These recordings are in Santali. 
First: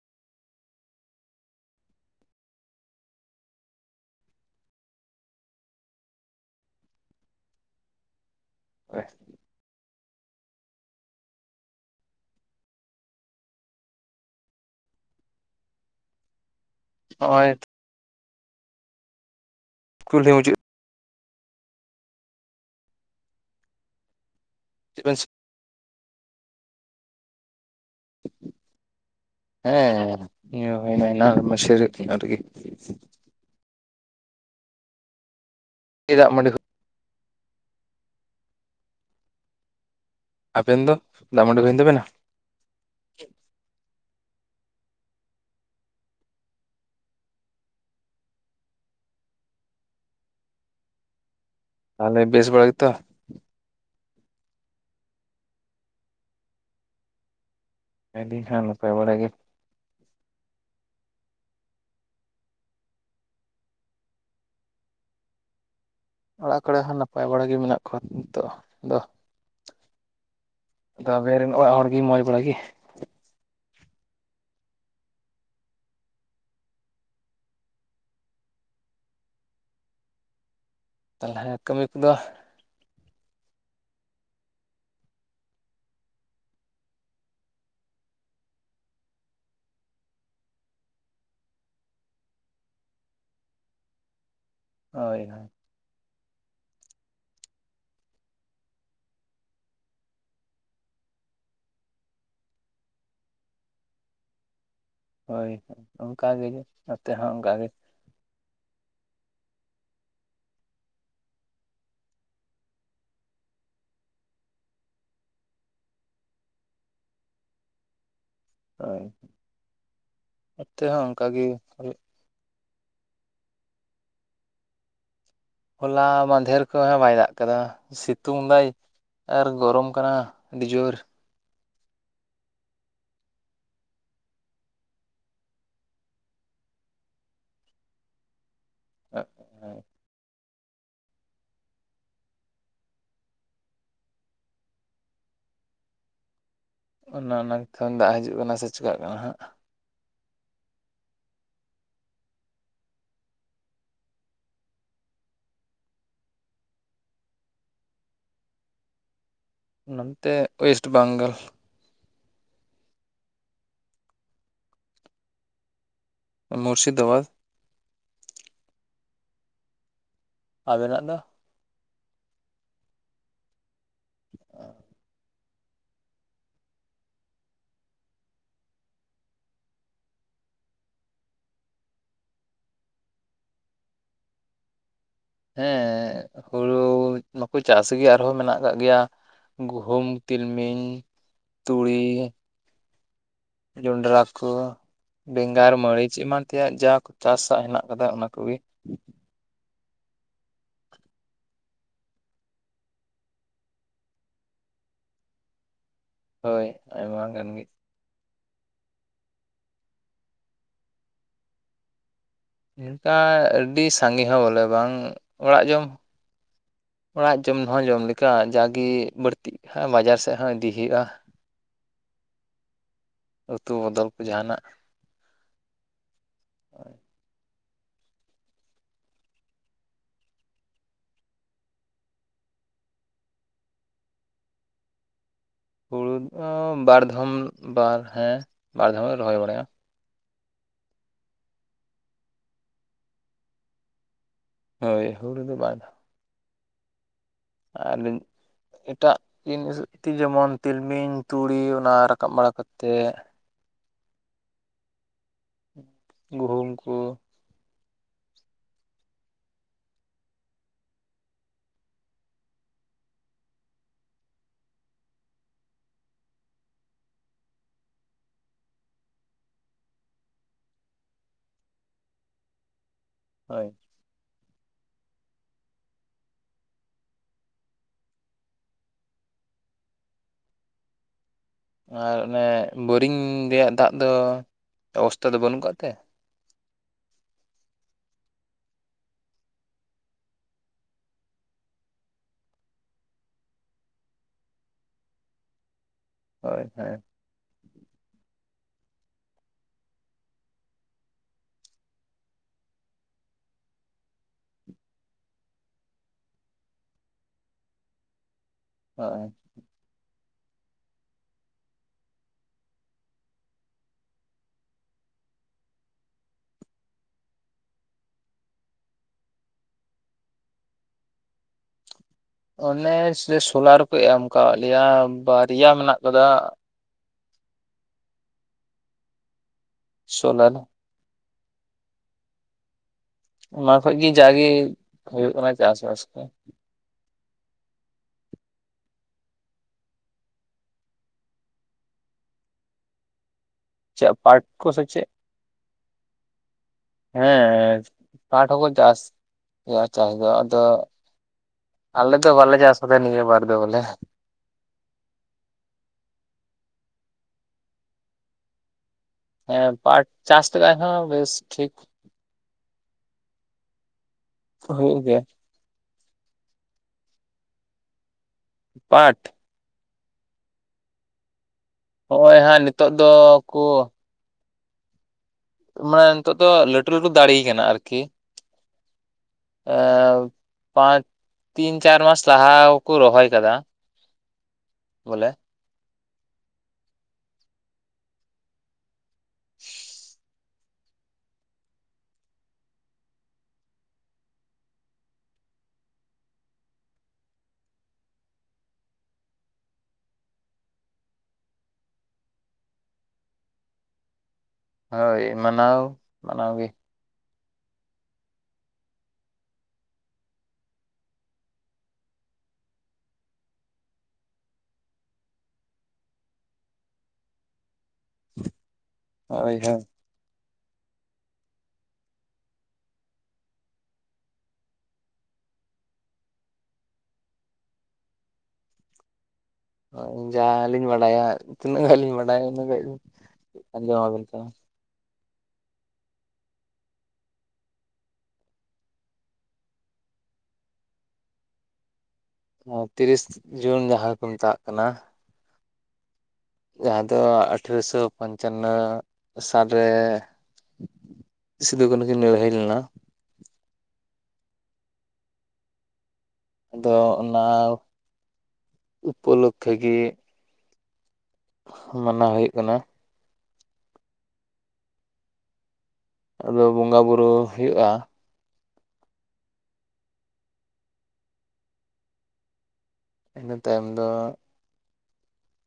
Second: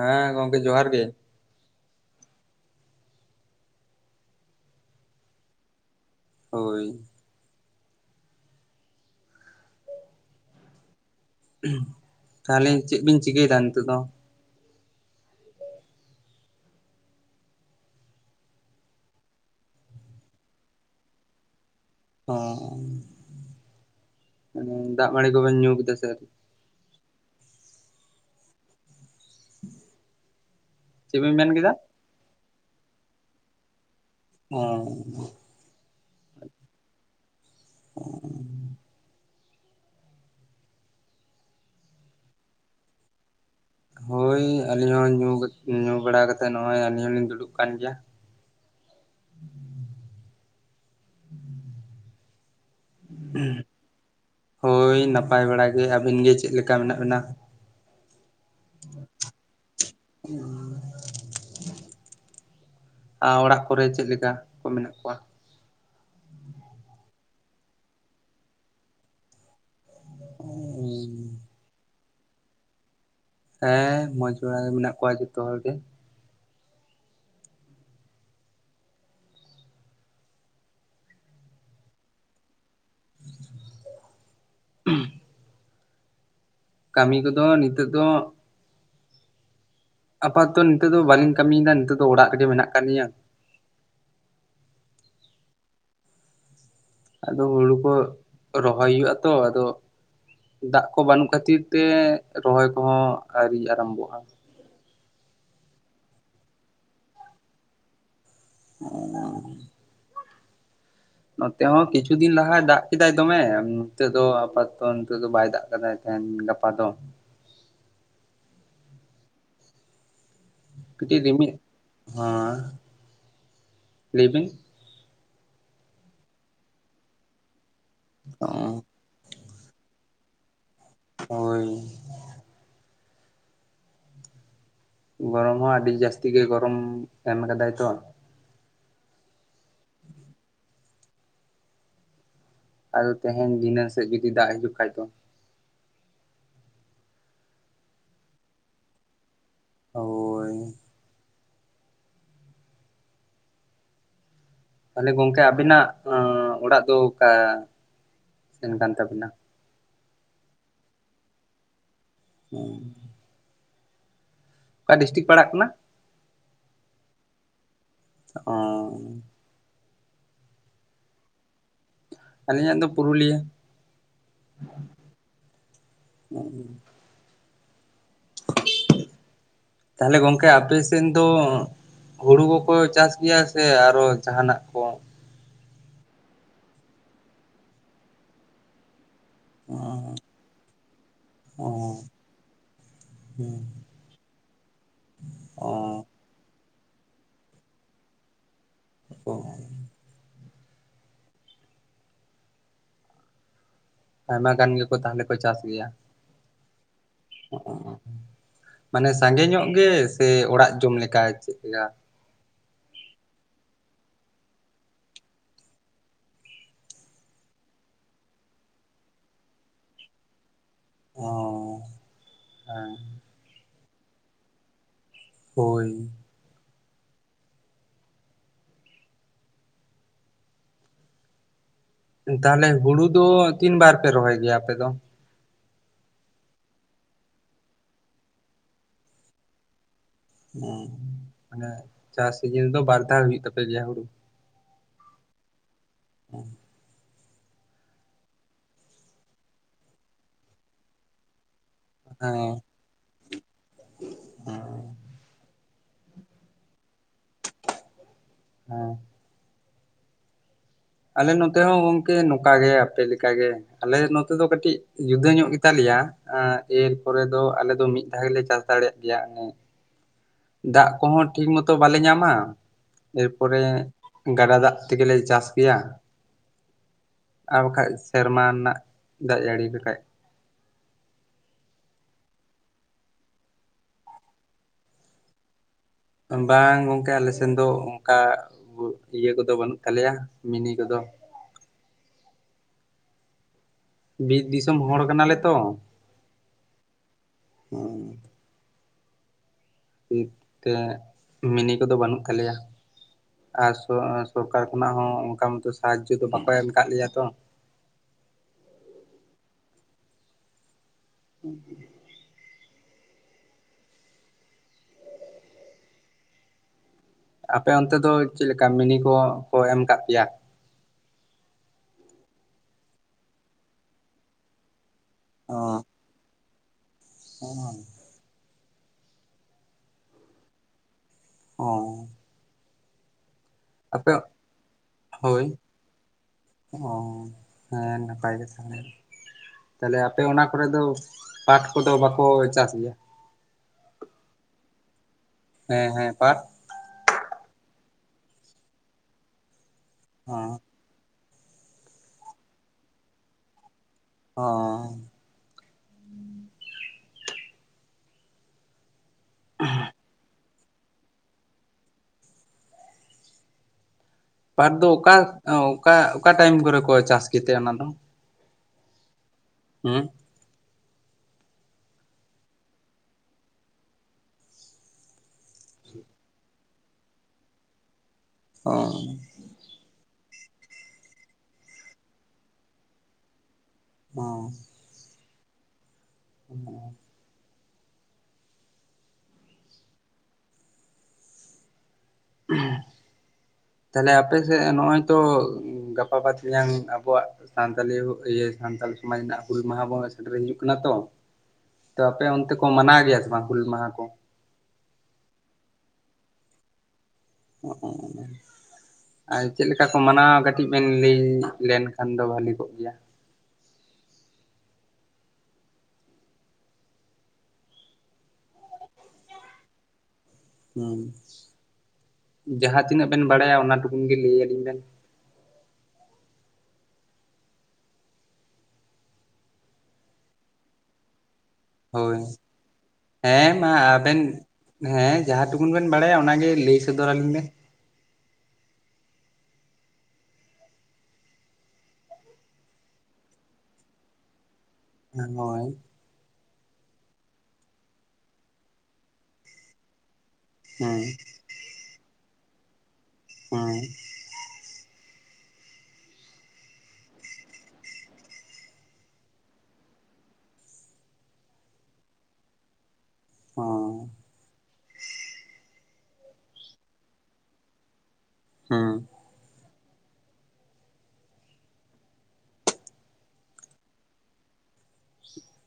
ᱦᱮᱸ ᱜᱚᱝᱠᱮ ᱡᱚᱦᱟᱨ ᱜᱮ ᱦᱳᱭ ᱦᱟᱯᱮ ᱛᱟᱦᱚᱞᱮ ᱪᱮᱜ ᱵᱤᱱ ᱪᱤᱠᱟᱹᱭᱫᱟ ᱱᱤᱛᱚᱜ ᱫᱚ? ᱦᱚᱜᱼᱚᱭ ᱠᱩᱞᱦᱤ ᱢᱩᱪᱟᱹᱫ ᱚ ᱢᱟᱱᱮ ᱪᱮᱫ ᱫᱟᱜ ᱵᱮᱱ ᱢᱟᱹᱲᱤ ᱠᱚᱵᱮᱱ ᱧᱩ ᱠᱤᱫᱟ ᱥᱮ ᱟᱹᱣᱨᱤ ᱦᱮᱸ ᱧᱩ ᱦᱳᱭᱱᱟ ᱪᱮᱫ ᱮᱱᱟᱱ ᱵᱤᱱ ᱢᱮᱱ ᱠᱮᱫᱟ? ᱢᱟᱥᱤᱨᱟᱹᱫ ᱧᱚᱜ ᱨᱮᱜᱮ ᱚ ᱪᱮᱫᱟᱜ ᱢᱟᱸᱰᱤ ᱠᱚ ᱟᱵᱮᱱ ᱫᱚ ᱫᱟᱜ ᱢᱟᱹᱰᱤ ᱦᱩᱭᱮᱱ ᱛᱟᱵᱮᱱᱟ ᱦᱳᱭ ᱟᱹᱞᱤᱧ ᱦᱚᱸ ᱧᱩ ᱠᱟᱛ ᱧᱩ ᱵᱟᱲᱟ ᱠᱟᱛᱮᱫ ᱱᱚᱜᱼᱚᱭ ᱟᱹᱞᱤᱧ ᱦᱩᱞᱤᱧ ᱫᱩᱲᱩᱵ ᱠᱟᱱ ᱜᱮᱭᱟ [unintelligible] ᱛᱟᱦᱚᱞᱮ ᱵᱮᱥ ᱵᱟᱲᱟ ᱜᱮᱛᱚ? ᱦᱳᱭ ᱱᱟᱯᱟᱭ ᱵᱟᱲᱟ ᱜᱮ ᱟᱹᱵᱤᱱ ᱜᱮ ᱪᱮᱜ ᱞᱮᱠᱟ ᱢᱮᱱᱟᱜ ᱵᱤᱱᱟ? ᱟᱹᱞᱤᱧ ᱦᱟᱸᱜ ᱱᱟᱯᱟᱭ ᱵᱟᱲᱟ ᱜᱮ [unintelligible] ᱟ ᱚᱲᱟᱜ ᱠᱚᱨᱮ ᱪᱮᱫᱞᱮᱠᱟ ᱠᱚ ᱢᱮᱱᱟᱜ ᱠᱚᱣᱟ? ᱚᱲᱟᱜ ᱠᱚᱨᱮ ᱦᱚᱸ ᱱᱟᱯᱟᱭ ᱵᱟᱲᱟ ᱜᱮ ᱢᱮᱱᱟᱜ ᱠᱚᱣᱟ ᱱᱤᱛᱚᱜ ᱫᱚ ᱟᱫᱚ ᱟᱵᱮᱱ ᱨᱮᱱ ᱚᱲᱟᱜ ᱦᱚᱲ ᱜᱤ ᱢᱚᱡᱽ ᱵᱟᱲᱟ ᱜᱮ? ᱦᱮᱸ ᱢᱚᱡᱽ ᱵᱟᱲᱟ ᱜᱮ ᱢᱮᱱᱟᱜ ᱠᱚᱣᱟ ᱡᱚᱛᱚ ᱦᱚᱲ ᱜᱮ ᱛᱟᱦᱚᱞᱮ ᱠᱟᱹᱢᱤ ᱠᱚᱫᱚ ᱦᱩᱸ ᱠᱟᱹᱢᱤ ᱠᱚᱫᱚ ᱱᱤᱛᱚᱜ ᱫᱚ ᱟᱯᱟᱛᱚ ᱱᱤᱛᱚᱜ ᱫᱚ ᱵᱟᱹᱞᱤᱧ ᱠᱟᱹᱢᱤᱭᱫᱟ ᱱᱤᱛᱚᱜ ᱫᱚ ᱚᱲᱟᱜ ᱨᱮᱜᱮ ᱢᱮᱱᱟᱜ ᱠᱟᱞᱤᱧᱟ ᱦᱳᱭ ᱦᱳᱭ ᱟᱫᱚ ᱦᱩᱲᱩ ᱠᱚ ᱨᱚᱦᱚᱭ ᱦᱩᱭᱩᱜᱼᱟ ᱛᱚ ᱟᱫᱚ ᱫᱟᱜᱽ ᱠᱚ ᱵᱟᱹᱱᱩᱜ ᱠᱷᱟᱹᱛᱤᱨ ᱛᱮ ᱨᱚᱦᱚᱭ ᱠᱚᱦᱚᱸ ᱟᱹᱨᱤ ᱟᱨᱟᱢᱵᱚᱜᱼᱟ ᱾ ᱦᱳᱭ ᱚᱱᱠᱟᱜᱮ ᱱᱚᱛᱮ ᱦᱚᱸ ᱚᱱᱠᱟᱜᱮ᱾ ᱚᱸᱻ ᱱᱚᱛᱮ ᱦᱚᱸ ᱠᱤᱪᱷᱩ ᱫᱤᱱ ᱞᱟᱦᱟᱭ ᱫᱟᱜᱽ ᱠᱮᱫᱟᱭ ᱫᱚᱢᱮ ᱱᱤᱛᱚᱜ ᱫᱚ ᱟᱯᱟᱫᱚᱛᱚ ᱱᱤᱛᱚᱜ ᱫᱚ ᱵᱟᱭ ᱫᱟᱜᱽ ᱠᱟᱫᱟᱭ᱾ ᱮᱱ ᱜᱟᱯᱟ ᱫᱚ, ᱦᱳᱭ, ᱱᱚᱛᱮ ᱦᱚᱸ ᱠᱟᱹᱴᱤᱡ ᱚᱱᱠᱟ ᱜᱮ ᱨᱤᱢᱤᱜ ᱦᱚᱸ ᱞᱟᱹᱭ ᱵᱤᱱ? ᱦᱚᱞᱟ ᱢᱟᱫᱷᱮᱨ ᱠᱷᱚᱭ ᱦᱚᱸ ᱵᱟᱭ ᱫᱟᱜᱽ ᱠᱟᱫᱟ ᱥᱤᱛᱩᱝ ᱫᱟᱭ ᱟᱨ ᱜᱚᱨᱚᱢ ᱠᱟᱱᱟ ᱟᱹᱰᱤ ᱡᱳᱨ, ᱦᱳᱭ, ᱜᱚᱨᱚᱢ ᱦᱚᱸ ᱟᱹᱰᱤ ᱡᱟᱹᱥᱛᱤ ᱜᱮ ᱜᱚᱨᱚᱢ ᱮᱢ ᱠᱟᱫᱟᱭ ᱛᱚ, ᱦᱮᱸ ᱟᱫᱚ ᱛᱮᱦᱮᱧ ᱫᱷᱤᱱᱟᱹᱝ ᱥᱮᱜ ᱡᱩᱫᱤ ᱫᱟᱜᱽ ᱦᱤᱡᱩᱜ ᱠᱷᱟᱭ ᱫᱚ ᱚᱱᱟ ᱚᱱᱟᱝ ᱛᱚᱝ ᱫᱟᱜᱽ ᱦᱤᱡᱩᱜ ᱠᱟᱱᱟ ᱥᱮ ᱪᱤᱠᱟᱜ ᱠᱟᱱᱟ ᱦᱟᱸᱜ, ᱦᱳᱭ, ᱛᱟᱦᱚᱞᱮ ᱜᱚᱝᱠᱮ ᱟᱵᱤᱱᱟᱜ ᱚᱲᱟᱜ ᱫᱚ ᱚᱠᱟ ᱥᱮᱱ ᱠᱟᱱ ᱛᱟᱵᱤᱱᱟ? ᱱᱚᱱᱛᱮ ᱳᱭᱮᱥᱴ ᱵᱟᱝᱜᱟᱞ᱾ ᱦᱩᱸ, ᱚᱠᱟ ᱰᱤᱥᱴᱤᱠ ᱯᱟᱲᱟᱜ ᱠᱟᱱᱟ, ᱢᱩᱨᱥᱤᱫᱟᱵᱟᱫᱽ᱾ ᱚᱸᱻ ᱟᱵᱮᱱᱟᱜ ᱫᱚ? ᱟᱞᱤᱧᱟᱜ ᱫᱚ ᱯᱩᱨᱩᱞᱤᱭᱟᱹ᱾ ᱛᱟᱞᱦᱮ ᱜᱚᱝᱠᱮ ᱟᱯᱮ ᱥᱮᱱ ᱫᱚ, ᱦᱩᱲᱩ ᱠᱚᱠᱚ ᱪᱟᱥ ᱜᱮᱭᱟ ᱥᱮ ᱟᱨᱚ ᱡᱟᱦᱟᱱᱟᱜ ᱠᱚ, ᱦᱮᱸ ᱦᱩᱲᱩ ᱢᱟᱠᱚ ᱪᱟᱥ ᱜᱮ ᱟᱨᱦᱚᱸ ᱢᱮᱱᱟᱜ ᱠᱟᱜ ᱜᱮᱭᱟ᱾ ᱚ ᱜᱩᱦᱩᱢ ᱛᱤᱞᱢᱤᱧ ᱛᱩᱲᱤ, ᱦᱩᱸ᱾ ᱡᱚᱱᱰᱨᱟ ᱠᱚ ᱚ ᱵᱮᱸᱜᱟᱲ ᱢᱟᱹᱨᱤᱪ ᱮᱢᱟᱱ, ᱛᱮᱭᱟᱜ ᱡᱟᱦᱟᱠᱚ ᱪᱟᱥᱟᱜ ᱦᱮᱱᱟᱜ ᱠᱟᱫᱟ ᱚᱱᱟ ᱠᱚᱜᱮ᱾ ᱚ, ᱟᱭᱢᱟ ᱜᱟᱱ ᱜᱮᱠᱚ ᱛᱟᱦᱚᱞᱮ ᱠᱚ ᱪᱟᱥ ᱜᱮᱭᱟ᱾ ᱦᱳᱭ ᱟᱭᱢᱟ, ᱜᱟᱱ ᱚ ᱜᱮ ᱢᱟᱱᱮ ᱥᱟᱸᱜᱮ ᱧᱚᱜ ᱜᱮ ᱥᱮ ᱚᱲᱟᱜ ᱡᱚᱢ ᱞᱮᱠᱟ ᱪᱮᱜᱭᱟ, ᱮᱱᱠᱟ ᱟᱹᱰᱤ ᱥᱟᱸᱜᱮ ᱦᱚᱸ ᱵᱚᱞᱮ ᱵᱟᱝ ᱚᱲᱟᱜ ᱡᱚᱢ, ᱚᱲᱟᱜ ᱡᱚᱢ ᱦᱚᱸ ᱡᱚᱢ ᱞᱮᱠᱟ ᱡᱟᱜᱤ ᱵᱟᱹᱲᱛᱤᱜ ᱠᱷᱟᱡ ᱵᱟᱡᱟᱨ ᱥᱮᱫ ᱦᱚᱸ ᱤᱫᱤ, ᱦᱤᱭᱩᱜ ᱼᱟ ᱚ ᱦᱮᱸ ᱩᱛᱩ ᱵᱚᱫᱚᱞ ᱠᱚ ᱡᱟᱦᱟᱱᱟᱜ᱾ ᱦᱳᱭ, ᱦᱳᱭ᱾ ᱛᱟᱦᱞᱮ ᱦᱩᱲᱩ ᱫᱚ ᱛᱤᱱ ᱵᱟᱨ ᱯᱮ ᱨᱚᱦᱚᱭ ᱜᱮᱭᱟ ᱟᱯᱮ ᱫᱚ? ᱦᱩᱲᱩ ᱫᱚ ᱵᱟᱨ ᱫᱷᱚᱢ ᱵᱟᱨ ᱦᱮᱸ ᱵᱟᱨᱫᱷᱚᱢ ᱞᱮ ᱨᱚᱦᱚᱭ ᱵᱟᱲᱟᱭᱟ᱾ ᱦᱚᱸ ᱢᱟᱱᱮ ᱪᱟᱥ ᱥᱤᱡᱤᱱ ᱫᱚ ᱵᱟᱨ ᱫᱷᱟᱣ ᱦᱩᱭᱩᱜ ᱛᱟᱯᱮ ᱜᱮᱭᱟ ᱦᱩᱲᱩ, ᱦᱳᱭ ᱦᱩᱲᱩ ᱫᱚ ᱵᱟᱨ ᱫᱷᱟᱣ᱾ ᱦᱚᱸ, ᱟᱨ ᱮᱴᱟᱜ ᱤᱱᱤᱡᱤᱜ ᱛᱤ ᱡᱮᱢᱚᱱ ᱛᱤᱞᱢᱤᱧ ᱛᱩᱲᱤ ᱚᱱᱟ, ᱨᱟᱠᱟᱵ ᱦᱮᱸ ᱵᱟᱲᱟ ᱠᱟᱛᱮᱜᱼᱼ ᱦᱮᱸ ᱜᱩᱦᱩᱢ ᱠᱚᱼᱼ ᱦᱮᱸ ᱟᱞᱮ ᱱᱚᱛᱮ ᱦᱚᱸ ᱜᱚᱝᱠᱮ ᱱᱚᱠᱟ ᱜᱮ ᱟᱯᱮ ᱞᱮᱠᱟ ᱜᱮᱼᱼ ᱟᱞᱮ ᱱᱚᱛᱮ ᱫᱚ ᱠᱟᱹᱴᱤᱡ ᱡᱩᱫᱟᱹ ᱧᱚᱜ ᱜᱮ ᱛᱟᱞᱮᱭᱟ ᱮᱸ ᱮᱨᱯᱚᱨᱮ ᱫᱚ ᱟᱞᱮ ᱫᱚ ᱢᱤᱫ ᱫᱷᱟᱣ ᱜᱮ ᱞᱮ ᱪᱟᱥ ᱫᱟᱲᱮᱭᱟᱜ ᱜᱮᱭᱟ [unintelligible] ᱫᱟᱜ ᱠᱚ ᱦᱚᱸ ᱴᱷᱤᱠ ᱢᱚᱛᱚ ᱵᱟᱞᱮ ᱧᱟᱢᱟ ᱮᱨᱯᱚᱨᱮᱼᱼ ᱦᱳᱭ ᱜᱟᱰᱟ ᱫᱟᱜ ᱛᱮ ᱜᱮ ᱞᱮ ᱪᱟᱥ ᱜᱮᱭᱟ ᱟᱨ ᱵᱟᱠᱷᱟᱡ ᱥᱮᱨᱢᱟ ᱱᱟᱜ ᱫᱟᱜ ᱡᱟᱹᱲᱤ ᱞᱮᱠᱷᱟᱡᱼᱼ ᱟᱨ ᱚᱱᱮ ᱵᱳᱨᱤᱝ ᱨᱮᱭᱟᱜ ᱫᱟᱜ ᱫᱚ ᱚᱵᱚᱥᱛᱟ ᱫᱚ ᱵᱟᱹᱱᱩᱜ ᱠᱟᱜ ᱛᱮ ᱵᱟᱝ ᱜᱚᱝᱠᱮ ᱟᱞᱮ ᱥᱮᱱ ᱫᱚ ᱚᱝᱠᱟ ᱤᱭᱟᱹ ᱠᱚ ᱫᱚ ᱵᱟᱹᱱᱩᱜ ᱛᱟᱞᱮᱭᱟ ᱢᱤᱱᱤ ᱠᱚ ᱫᱚ ᱾ ᱵᱤᱨ ᱫᱤᱥᱚᱢ ᱦᱚᱲ ᱠᱟᱱᱟ ᱞᱮ ᱛᱚ ᱾ ᱦᱳᱭ ᱦᱚᱭ ᱩᱸ [unintelligible] ᱢᱤᱱᱤ ᱠᱚ ᱫᱚ ᱵᱟᱹᱱᱩᱜ ᱛᱟᱞᱮᱭᱟ ᱟᱨ ᱥᱚ ᱥᱚᱨᱠᱟᱨ ᱠᱷᱚᱱᱟᱜ ᱦᱚᱸ ᱚᱝᱠᱟ ᱢᱟ ᱛᱚ ᱥᱟᱦᱟᱡᱡᱚ ᱫᱚ ᱵᱟᱠᱚ ᱮᱢ ᱠᱟᱜ ᱞᱮᱭᱟ ᱛᱚ [inaudible] [inaudible] ᱟᱯᱮ ᱚᱱᱛᱮ ᱫᱚ ᱪᱮᱫ ᱞᱮᱠᱟ ᱢᱤᱱᱤ ᱠᱚ ᱠᱚ ᱮᱢ ᱠᱟᱜ ᱯᱮᱭᱟ ᱚᱱᱮ ᱥᱮ ᱥᱳᱞᱟᱨ ᱠᱚ ᱮᱢ ᱠᱟᱣᱟᱜ ᱞᱮᱭᱟ ᱵᱟᱨᱮᱭᱟ ᱢᱮᱱᱟᱜ ᱠᱟᱫᱟ [inaudible] ᱥᱳᱞᱟᱨᱼᱼ ᱚᱸᱻ ᱚᱱᱟ ᱠᱷᱚᱡ ᱜᱤ ᱡᱟ ᱜᱮ ᱦᱩᱭᱩᱜ ᱦᱳᱭ ᱠᱟᱱᱟ ᱪᱟᱥ-ᱵᱟᱥ ᱠᱚ ᱚ ᱦᱮᱸ ᱱᱟᱯᱟᱭ ᱜᱮ ᱛᱟᱦᱞᱮᱼᱼ ᱛᱟᱦᱞᱮ ᱟᱯᱮ ᱚᱱᱟ ᱠᱚ ᱨᱮ ᱫᱚ ᱯᱟᱴ ᱠᱚ ᱫᱚ ᱵᱟᱠᱚ ᱪᱟᱥ ᱜᱮᱭᱟ ᱪᱮᱜ ᱯᱟᱴ ᱠᱚ ᱥᱮ ᱪᱮᱜᱼᱼ ᱦᱮᱸ ᱦᱮᱸ ᱯᱟᱴᱼᱼ ᱦᱮᱸ ᱯᱟᱴ ᱦᱚᱸ ᱠᱚ ᱪᱟᱥ ᱜᱮᱭᱟ ᱪᱟᱥ ᱫᱚ ᱚ ᱟᱫᱚ, ᱟᱞᱮ ᱫᱚ ᱵᱟᱞᱮ ᱪᱟᱥ ᱠᱟᱫᱟ ᱱᱤᱭᱟᱹ ᱵᱟᱨ ᱫᱚ ᱵᱚᱞᱮᱼᱼ ᱚᱸᱻ ᱮᱸ ᱯᱟᱴ ᱪᱟᱥᱼᱼ ᱨᱮ ᱦᱚᱸ ᱵᱮᱥ ᱴᱷᱤᱠ ᱯᱟᱴ ᱫᱚ ᱦᱩᱭᱩᱜ ᱚᱠᱟ ᱜᱮᱭᱟ ᱚᱠᱟ ᱚᱠᱟ ᱴᱟᱭᱤᱢ ᱠᱚ ᱨᱮ ᱠᱚ ᱪᱟᱥ ᱜᱮ ᱛᱮ ᱚᱱᱟ ᱫᱚ? ᱯᱟᱴ ᱦᱩᱸ ᱦᱚᱸᱜᱼᱚᱭ ᱦᱟᱸᱜ ᱱᱤᱛᱚᱜ ᱫᱚ ᱠᱳᱼᱼ ᱢᱟᱱᱮ ᱱᱤᱛᱚᱜ ᱫᱚ ᱞᱟᱹᱴᱩ ᱞᱟᱹᱴᱩ ᱫᱟᱲᱮ ᱠᱟᱱᱟ ᱟᱨ ᱠᱤᱼᱼ ᱚᱸ ᱮᱸᱣ ᱯᱟᱸᱪ ᱛᱤᱱ ᱪᱟᱨ ᱢᱟᱥ ᱞᱟᱦᱟ ᱠᱚ ᱨᱚᱦᱚᱭ ᱠᱟᱫᱟ [unintelligible] ᱵᱚᱞᱮᱼᱼ [inaudible] [inaudible] [inaudible] ᱛᱟᱦᱞᱮ ᱟᱯᱮᱥᱮᱜ ᱱᱚᱜᱼᱚᱭ ᱛᱚ ᱜᱟᱯᱟ ᱵᱟᱫ ᱢᱮᱭᱟᱝ ᱟᱵᱚᱣᱟᱜ ᱥᱟᱱᱛᱟᱞᱤ ᱤᱭᱟᱹ ᱥᱟᱱᱛᱟᱞ ᱥᱚᱢᱟᱡᱽ ᱨᱮᱱᱟᱜ ᱦᱩᱞ ᱢᱟᱦᱟ ᱵᱚ ᱥᱮᱴᱮᱨ ᱦᱤᱡᱩᱜ ᱠᱟᱱᱟ ᱛᱚ ᱛᱚ ᱟᱯᱮ ᱚᱱᱛᱮ ᱠᱚ ᱢᱟᱱᱟᱣ ᱜᱮᱭᱟ ᱥᱮ ᱵᱟᱝ ᱦᱩᱞ ᱢᱟᱦᱟ ᱠᱚ? ᱦᱳᱭ ᱢᱟᱱᱟᱣ ᱢᱟᱱᱟᱣ ᱜᱮ ᱾ [unintelligible] ᱟᱸ ᱪᱮᱫ ᱞᱮᱠᱟ ᱠᱚ ᱢᱟᱱᱟᱣᱣᱟ ᱠᱟᱹᱴᱤᱡ ᱵᱮᱱ ᱞᱟᱹᱭ ᱧᱚᱜ ᱞᱮᱱᱠᱷᱟᱱ ᱫᱚ ᱵᱷᱟᱹᱞᱤ ᱠᱚᱜ ᱜᱮᱭᱟ ᱾ ᱦᱳᱭ ᱦᱳ ᱾ ᱦᱢ ᱡᱟᱦᱟᱸ ᱛᱤᱱᱟᱹᱜ ᱵᱮᱱ ᱵᱟᱲᱟᱭᱟ ᱚᱱᱟ ᱴᱩᱠᱩᱱ ᱜᱮ ᱞᱟᱹᱭᱟᱞᱤᱧ ᱵᱮᱱ ᱾ ᱦᱳᱭ ᱡᱟᱦᱟᱸᱞᱤᱧ ᱵᱟᱰᱟᱭᱟ ᱛᱤᱱᱟᱹᱜ ᱜᱟᱱ ᱞᱤᱧ ᱦᱳᱭ ᱵᱟᱰᱟᱭᱟ ᱩᱱᱟᱹᱜ ᱜᱟ ᱜᱮ ᱦᱮᱸ ᱢᱟ ᱟᱵᱮᱱ ᱟᱸᱡᱚᱢᱟᱵᱮᱱ ᱠᱟᱱᱟ ᱾ ᱦᱮᱸ ᱡᱟᱦᱟᱸ ᱴᱩᱠᱩᱱ ᱵᱮᱱ ᱵᱟᱲᱟᱭᱟ ᱚᱱᱟᱜᱮ ᱞᱟᱹᱭ ᱥᱚᱫᱚᱨ ᱟᱹᱞᱤᱧ ᱵᱮᱱ ᱾ ᱛᱤᱨᱤᱥ ᱡᱩᱱ ᱡᱟᱦᱟᱸ ᱠᱚ ᱢᱮᱛᱟᱜ ᱠᱟᱱᱟ, ᱦᱳᱭ ᱾ ᱡᱟᱦᱟᱸ ᱫᱚ ᱟᱴᱷᱨᱚᱥᱚ ᱯᱚᱧᱪᱟᱱᱚ ᱥᱟᱞᱨᱮ ᱦᱮᱸ ᱾ ᱥᱤᱫᱩ ᱠᱟᱹᱱᱦᱩ ᱠᱤᱱ ᱞᱟᱹᱲᱦᱟᱹᱭ ᱞᱮᱱᱟ ᱦᱮᱸ ᱾ ᱟᱫᱚ ᱚᱱᱟ ᱩᱯᱚᱞᱚᱠᱷᱮ ᱜᱮ ᱢᱟᱱᱟᱣ ᱦᱩᱭᱩᱜ ᱠᱟᱱᱟ ᱾ ᱦᱢ ᱾ ᱟᱫᱚ ᱵᱚᱸᱜᱟ ᱵᱩᱨᱩ ᱦᱩᱭᱩᱜᱼᱟ ᱾ ᱦᱢ ᱾ ᱤᱱᱟᱹ ᱛᱟᱭᱚᱢ ᱫᱚ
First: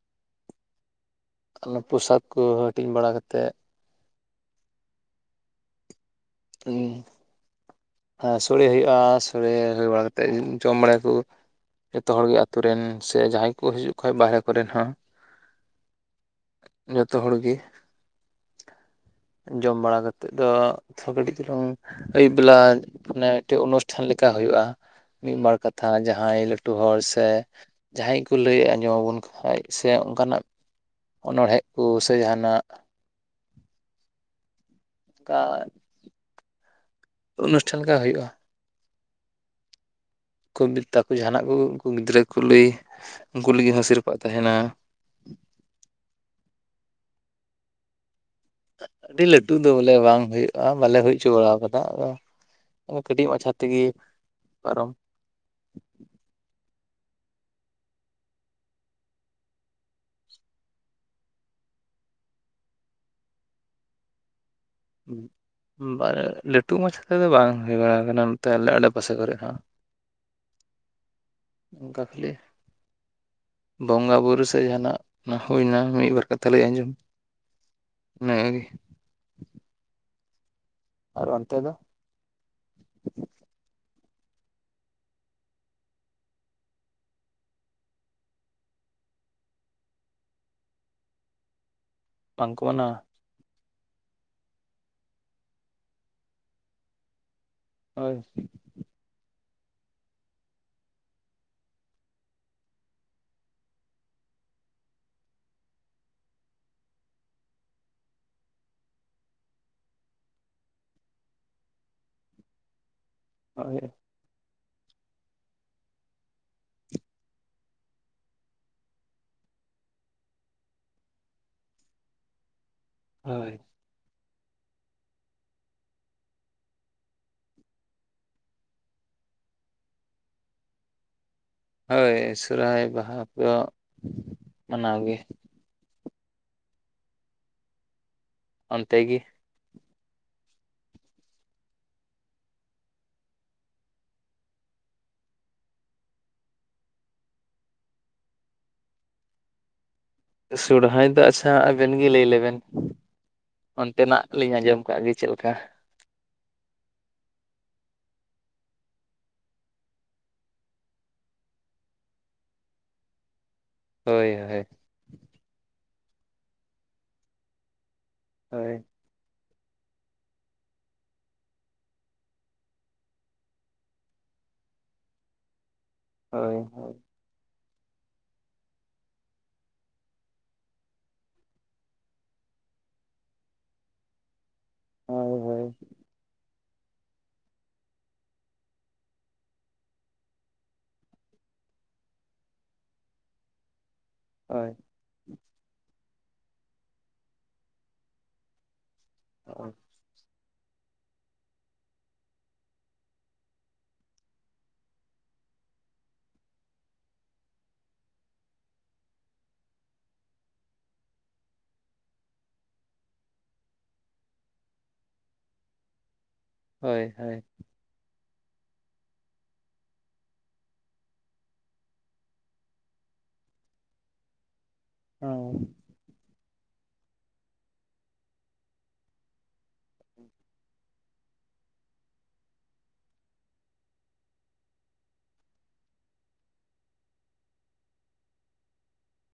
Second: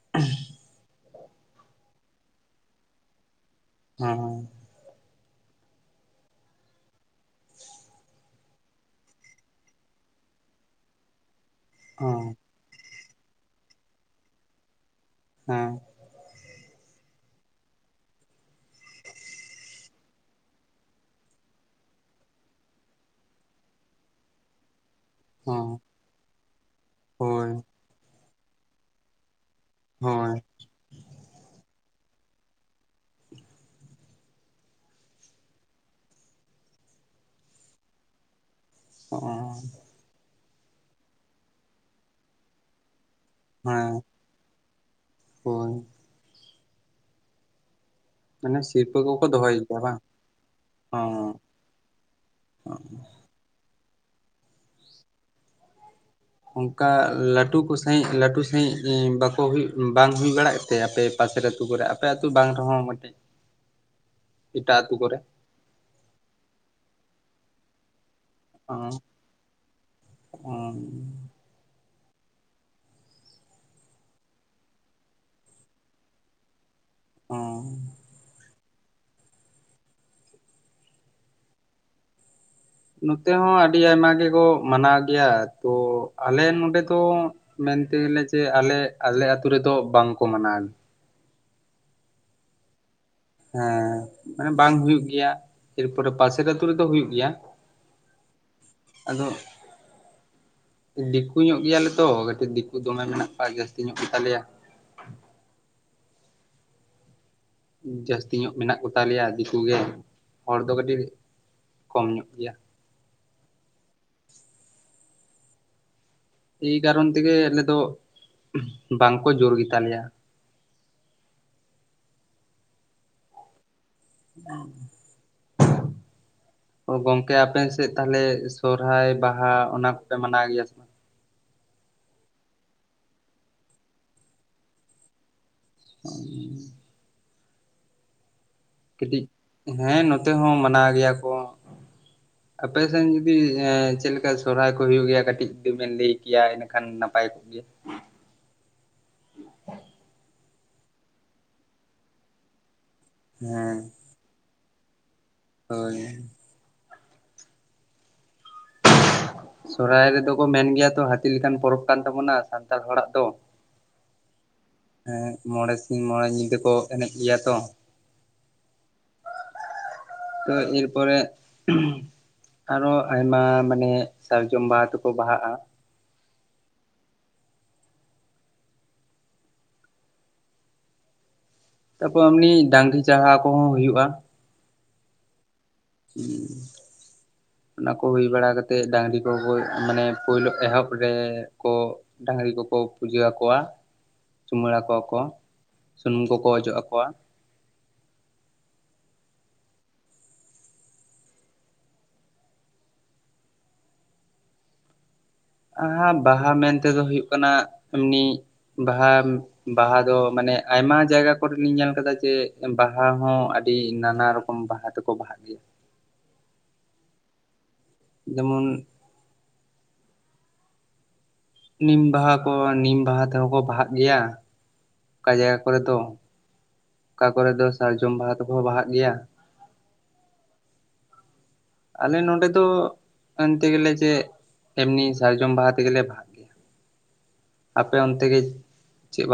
[inaudible] ᱚᱱᱟ ᱯᱳᱨᱥᱟᱫ ᱠᱚ ᱦᱟᱹᱴᱤᱧ ᱵᱟᱲᱟ ᱠᱟᱛᱮᱫ ᱦᱮᱸ ᱦᱮᱸ ᱾ ᱦᱩᱸ ᱾ ᱟ ᱥᱚᱲᱮ ᱦᱩᱭᱩᱜᱼᱟ, ᱥᱚᱲᱮ ᱦᱩᱭ ᱵᱟᱲᱟ ᱠᱟᱛᱮᱫ ᱡᱚᱢ ᱵᱟᱲᱟᱭᱠᱚ ᱡᱚᱛᱚ ᱦᱮᱸ ᱦᱚᱲᱜᱮ ᱟᱹᱛᱩ ᱨᱮᱱ ᱥᱮ ᱡᱟᱦᱟᱸᱭ ᱠᱚᱠᱚ ᱦᱤᱡᱩᱜ ᱠᱷᱟᱱ ᱵᱟᱦᱨᱮ ᱠᱚᱨᱮᱱ ᱦᱚᱸ ᱦᱮᱸ ᱾ ᱡᱚᱛᱚ ᱦᱚᱲ ᱜᱮ ᱡᱚᱢ ᱵᱟᱲᱟ ᱠᱟᱛᱮᱫ ᱫᱚ ᱛᱷ ᱠᱟᱹᱴᱤᱡ ᱪᱩᱞᱚᱝ ᱟᱹᱭᱩᱵ ᱵᱮᱞᱟ ᱢᱟᱱᱮ ᱢᱤᱫᱴᱮᱱ ᱚᱱᱩᱥᱴᱷᱟᱱ ᱞᱮᱠᱟ ᱦᱩᱭᱩᱜᱼᱟ ᱾ ᱢᱤᱫ ᱵᱟᱨ ᱦᱮᱸ ᱠᱟᱛᱷᱟ ᱡᱟᱦᱟᱸᱭ ᱞᱟᱹᱴᱩ ᱦᱚᱲ ᱥᱮ ᱦᱳᱭ ᱡᱟᱦᱟᱸᱭ ᱠᱚ ᱞᱟᱹᱭ ᱟᱸᱡᱚᱢ ᱟᱵᱚᱱ ᱠᱷᱟᱡ, ᱥᱮ ᱦᱳᱭ ᱚᱱᱠᱟᱱᱟᱜ ᱚᱱᱚᱬᱦᱮᱸ ᱠᱚ ᱥᱮ ᱡᱟᱦᱟᱱᱟᱜ ᱚᱠᱟ ᱚᱱᱩᱥᱴᱷᱟᱱ ᱞᱮᱠᱟ ᱦᱩᱭᱩᱜᱼᱟ ᱾ ᱚᱻ [unintelligible] ᱡᱟᱦᱟᱱᱟᱜ ᱠᱚ ᱩᱱᱠᱩ ᱜᱤᱫᱽᱨᱟᱹ ᱠᱚ ᱞᱟᱹᱭ ᱩᱱᱠᱩ ᱞᱟᱹᱜᱤᱫ ᱦᱚᱸ ᱦᱮᱸ ᱥᱮᱨᱯᱟᱹ ᱛᱟᱦᱮᱱᱟ ᱾ ᱦᱳᱭ ᱾ ᱢᱟᱱᱮ ᱥᱤᱨᱯᱟᱹ ᱟᱹᱰᱤ ᱠᱚᱠᱚ ᱞᱟᱹᱴᱩ ᱫᱚᱦᱚᱭ ᱫᱚ ᱜᱮᱭᱟ ᱵᱚᱞᱮ ᱵᱟᱝ ᱦᱩᱭᱩᱜᱼᱟ ᱵᱟᱞᱮ ᱦᱚᱸ ᱦᱩᱭ ᱦᱚᱪᱚ ᱵᱟᱲᱟ ᱠᱟᱫᱟ ᱟᱫᱚ ᱠᱟᱹᱴᱤᱡ ᱢᱟᱪᱷᱟ ᱛᱮᱜᱮ ᱯᱟᱨᱚᱢ ᱚᱱᱠᱟ ᱞᱟᱹᱴᱩ ᱠᱚ ᱥᱟᱺᱦᱤᱡ ᱞᱟᱹᱴᱩ ᱥᱟᱺᱦᱤᱡ ᱵᱟᱠᱚ ᱦᱩᱭᱩᱜ ᱵᱟᱝ ᱦᱩᱭ ᱵᱟᱲᱮᱫ ᱛᱮ ᱟᱯᱮ ᱯᱟᱥᱮᱨᱮ ᱟᱹᱛᱩ ᱠᱚᱨᱮ? ᱟᱯᱮ ᱟᱹᱛᱩ ᱵᱟᱝ ᱨᱮᱦᱚᱸ ᱢᱤᱫᱴᱮᱡ ᱮᱴᱟᱜ ᱟᱹᱛᱩ ᱠᱚᱨᱮ ᱾ ᱞᱟᱹᱴᱩ ᱢᱟᱪᱷᱟ ᱛᱮᱫᱚ ᱵᱟᱝ ᱦᱩᱭ ᱵᱟᱲᱟ ᱠᱟᱱᱟ ᱱᱚᱛᱮ ᱟᱞᱮ ᱟᱰᱮᱯᱟᱥᱮ ᱠᱚᱨᱮ ᱦᱚᱸ ᱦᱢ ᱾ ᱚᱱᱠᱟ ᱠᱷᱟᱹᱞᱤ ᱾ ᱵᱚᱸᱜᱟᱼᱵᱩᱨᱩ ᱥᱮ ᱡᱟᱦᱟᱱᱟᱜ ᱚᱱᱟ ᱦᱩᱭᱱᱟ ᱢᱤᱫᱵᱟᱨ ᱠᱟᱛᱷᱟ ᱞᱟᱹᱭ ᱟᱸᱡᱚᱢ, ᱦᱚᱸ ᱱᱮ ᱟᱣᱨᱤ ᱟᱨ ᱚᱱᱛᱮ ᱫᱚ? ᱱᱚᱛᱮ ᱦᱚᱸ ᱟᱹᱰᱤ ᱟᱭᱢᱟ ᱜᱮᱠᱚ ᱢᱟᱱᱟᱣ ᱜᱮᱭᱟ ᱛᱚ ᱟᱞᱮ ᱱᱚᱰᱮ ᱫᱚ, ᱢᱮᱱᱛᱮᱞᱮ ᱡᱮ ᱟᱞᱮ ᱟᱞᱮ ᱟᱹᱛᱩ ᱨᱮᱫᱚ ᱵᱟᱝᱠᱚ ᱢᱟᱱᱟᱣ ᱜᱮᱭᱟ᱾ ᱵᱟᱝ ᱠᱚ ᱢᱟᱱᱟᱣᱟ? ᱦᱮᱸ ᱢᱟᱱᱮ ᱵᱟᱝ ᱦᱩᱭᱩᱜ ᱜᱮᱭᱟ ᱮᱨᱯᱚᱨᱮ ᱯᱟᱥᱮᱨ ᱟᱹᱛᱩ ᱨᱮᱫᱚ ᱦᱩᱭᱩᱜ ᱜᱮᱭᱟ᱾ ᱦᱳᱭ, ᱟᱫᱚ, ᱫᱤᱠᱩ ᱧᱚᱜ ᱜᱮᱭᱟᱞᱮ ᱛᱚ ᱠᱟᱹᱴᱤᱜ ᱫᱤᱠᱩ ᱫᱚᱢᱮ ᱢᱮᱱᱟᱜ ᱠᱚᱣᱟ ᱡᱟᱹᱥᱛᱤ ᱧᱚᱜ ᱜᱮᱛᱟ ᱞᱮᱭᱟ᱾ ᱡᱟᱹᱥᱛᱤ ᱧᱚᱜ ᱢᱮᱱᱟᱜ ᱠᱚ ᱛᱟᱞᱮᱭᱟ ᱫᱤᱠᱩ ᱜᱮ ᱦᱚᱲ ᱫᱚ ᱠᱟᱹᱴᱤᱜ ᱠᱚᱢ ᱧᱚᱜ ᱜᱮᱭᱟ᱾ ᱦᱳᱭ, ᱮᱭ ᱠᱟᱨᱚᱱ ᱛᱮᱜᱮ ᱟᱞᱮ ᱫᱚ ᱵᱟᱝᱠᱚ ᱡᱳᱨ ᱜᱮ ᱛᱟᱞᱮᱭᱟ, ᱦᱳᱭ, [inaudible] ᱚ ᱜᱚᱝᱠᱮ ᱟᱯᱮ ᱥᱮᱫ ᱛᱟᱦᱚᱞᱮ ᱥᱚᱦᱨᱟᱭ ᱵᱟᱦᱟ ᱚᱱᱟ ᱠᱚᱯᱮ ᱢᱟᱱᱟᱣ ᱜᱮᱭᱟ ᱥᱮ ᱵᱟᱝ? ᱦᱳᱭ ᱥᱚᱦᱨᱟᱭ ᱵᱟᱦᱟ ᱠᱚ ᱢᱟᱱᱟᱣ ᱜᱮ᱾ ᱚᱸ ᱚᱱᱛᱮ ᱜᱮ ᱠᱟᱹᱴᱤᱜ ᱦᱮᱸ ᱱᱚᱛᱮ ᱦᱚᱸ ᱢᱟᱱᱟᱣ ᱜᱮᱭᱟ ᱠᱚ᱾ ᱟᱯᱮ ᱥᱮᱱ ᱡᱩᱫᱤ ᱮᱸ ᱪᱮᱫ ᱞᱮᱠᱟ ᱥᱚᱨᱦᱟᱭ ᱠᱚ ᱦᱩᱭᱩᱜ ᱜᱮᱭᱟ ᱠᱟᱹᱴᱤᱜ ᱡᱩᱫᱤ ᱵᱮᱱ ᱞᱟᱹᱭ ᱠᱮᱭᱟ ᱤᱱᱟᱹᱠᱷᱟᱱ ᱱᱟᱯᱟᱭ ᱠᱚᱜ, ᱠᱚᱜ ᱜᱮᱭᱟ, ᱥᱚᱨᱦᱟᱭ ᱫᱚ ᱟᱪᱪᱷᱟ ᱟᱵᱮᱱ ᱜᱮ ᱞᱟᱹᱭ ᱞᱮᱵᱮᱱ ᱦᱮᱸ ᱚᱱᱛᱮᱱᱟᱜ? ᱞᱤᱧ ᱟᱸᱡᱚᱢ ᱠᱟᱜ ᱜᱮ ᱪᱮᱫ ᱞᱮᱠᱟ, ᱦᱳᱭ, ᱥᱚᱦᱨᱟᱭ ᱨᱮᱫᱚ ᱠᱚ ᱢᱮᱱ ᱜᱮᱭᱟ ᱛᱚ ᱦᱟᱹᱛᱤ ᱞᱮᱠᱟᱱ ᱯᱚᱨᱚᱵᱽ ᱠᱟᱱ ᱛᱟᱵᱚᱱᱟ ᱥᱟᱱᱛᱟᱲ ᱦᱚᱲᱟᱜ ᱫᱚ᱾ ᱦᱳᱭ ᱦᱳᱭ, ᱮᱸ ᱢᱚᱬᱮ ᱥᱤᱧ ᱢᱚᱬᱮ ᱧᱤᱫᱟᱹ ᱠᱚ ᱮᱱᱮᱜ ᱜᱮᱭᱟ ᱛᱚ, ᱦᱳᱭ, [inaudible] ᱛᱚ ᱮᱨ ᱯᱚᱨᱮ ᱟᱨᱚ ᱟᱭᱢᱟ ᱢᱟᱱᱮ, ᱥᱟᱨᱡᱚᱢ ᱵᱟᱦᱟ ᱛᱮᱠᱚ ᱵᱟᱦᱟᱜᱼᱟ᱾ ᱦᱳᱭ ᱦᱳᱭ᱾ ᱛᱟᱯᱚᱨ ᱮᱢᱱᱤ ᱰᱟᱝᱜᱨᱤ ᱪᱟᱦᱟᱣ ᱠᱚᱦᱚᱸ ᱦᱩᱭᱩᱜᱼᱟ᱾ ᱦᱳᱭ ᱦᱳᱭ, ᱦᱩᱸ ᱚᱱᱟ ᱠᱚ ᱦᱩᱭ ᱵᱟᱲᱟ ᱠᱟᱛᱮᱜ ᱰᱟᱝᱨᱤ ᱠᱚ ᱢᱟᱱᱮ ᱯᱳᱭᱞᱳ ᱮᱦᱚᱵ ᱨᱮᱠᱚ, ᱰᱟᱝᱜᱨᱤ ᱠᱚᱠᱚ ᱯᱩᱡᱟᱹ ᱟᱠᱚᱣᱟ᱾ ᱦᱳᱭ ᱪᱩᱢᱟᱹᱲᱟ ᱠᱚᱣᱟ ᱠᱚ ᱥᱩᱱᱩᱢ ᱠᱚᱠᱚ ᱚᱡᱚᱜ ᱟᱠᱚᱣᱟ, ᱚ, ᱟᱦᱟ ᱵᱟᱦᱟ ᱢᱮᱱᱛᱮᱫᱚ ᱦᱩᱭᱩᱜ ᱠᱟᱱᱟ ᱮᱢᱱᱤ ᱵᱟᱦᱟ, ᱵᱟᱦᱟ ᱫᱚ ᱢᱟᱱᱮ ᱟᱭᱢᱟ ᱡᱟᱭᱜᱟ ᱠᱚᱨᱮ ᱞᱤᱧ ᱧᱮᱞ ᱠᱟᱫᱟ ᱡᱮ ᱵᱟᱦᱟ ᱦᱚᱸ ᱟᱹᱰᱤ ᱱᱟᱱᱟ ᱨᱚᱠ, ᱠᱚᱢ ᱵᱟᱦᱟ ᱛᱮᱠᱚ ᱵᱟᱦᱟᱜ ᱜᱮᱭᱟ᱾ ᱦᱳᱭ ᱦᱳᱭ, ᱡᱮᱢᱚᱱ, ᱱᱤᱢ ᱵᱟᱦᱟ ᱠᱚ ᱱᱤᱢ ᱵᱟᱦᱟ ᱛᱮᱦᱚᱸ ᱠᱚ ᱵᱟᱦᱟᱜ ᱜᱮᱭᱟ ᱚᱠᱟ ᱡᱟᱭᱜᱟ ᱦᱳᱭ ᱠᱚᱨᱮ ᱫᱚ ᱚᱠᱟ ᱠᱚᱨᱮᱫᱚ ᱥᱟᱨᱡᱚᱢ ᱵᱟᱦᱟ ᱛᱚᱠᱚ ᱵᱟᱦᱟᱜ ᱜᱮᱭᱟ᱾ ᱟᱞᱮ ᱱᱚᱰᱮ ᱫᱚ ᱮᱱᱛᱮ ᱜᱮᱞᱮ ᱡᱮ ᱮᱢᱱᱤ ᱥᱟᱨᱡᱚᱢ ᱵᱟᱦᱟ ᱛᱮᱜᱮᱞᱮ ᱵᱟᱦᱟᱜᱼᱟ ᱟᱯᱮ ᱚᱱᱛᱮ ᱜᱮ ᱪᱮᱫ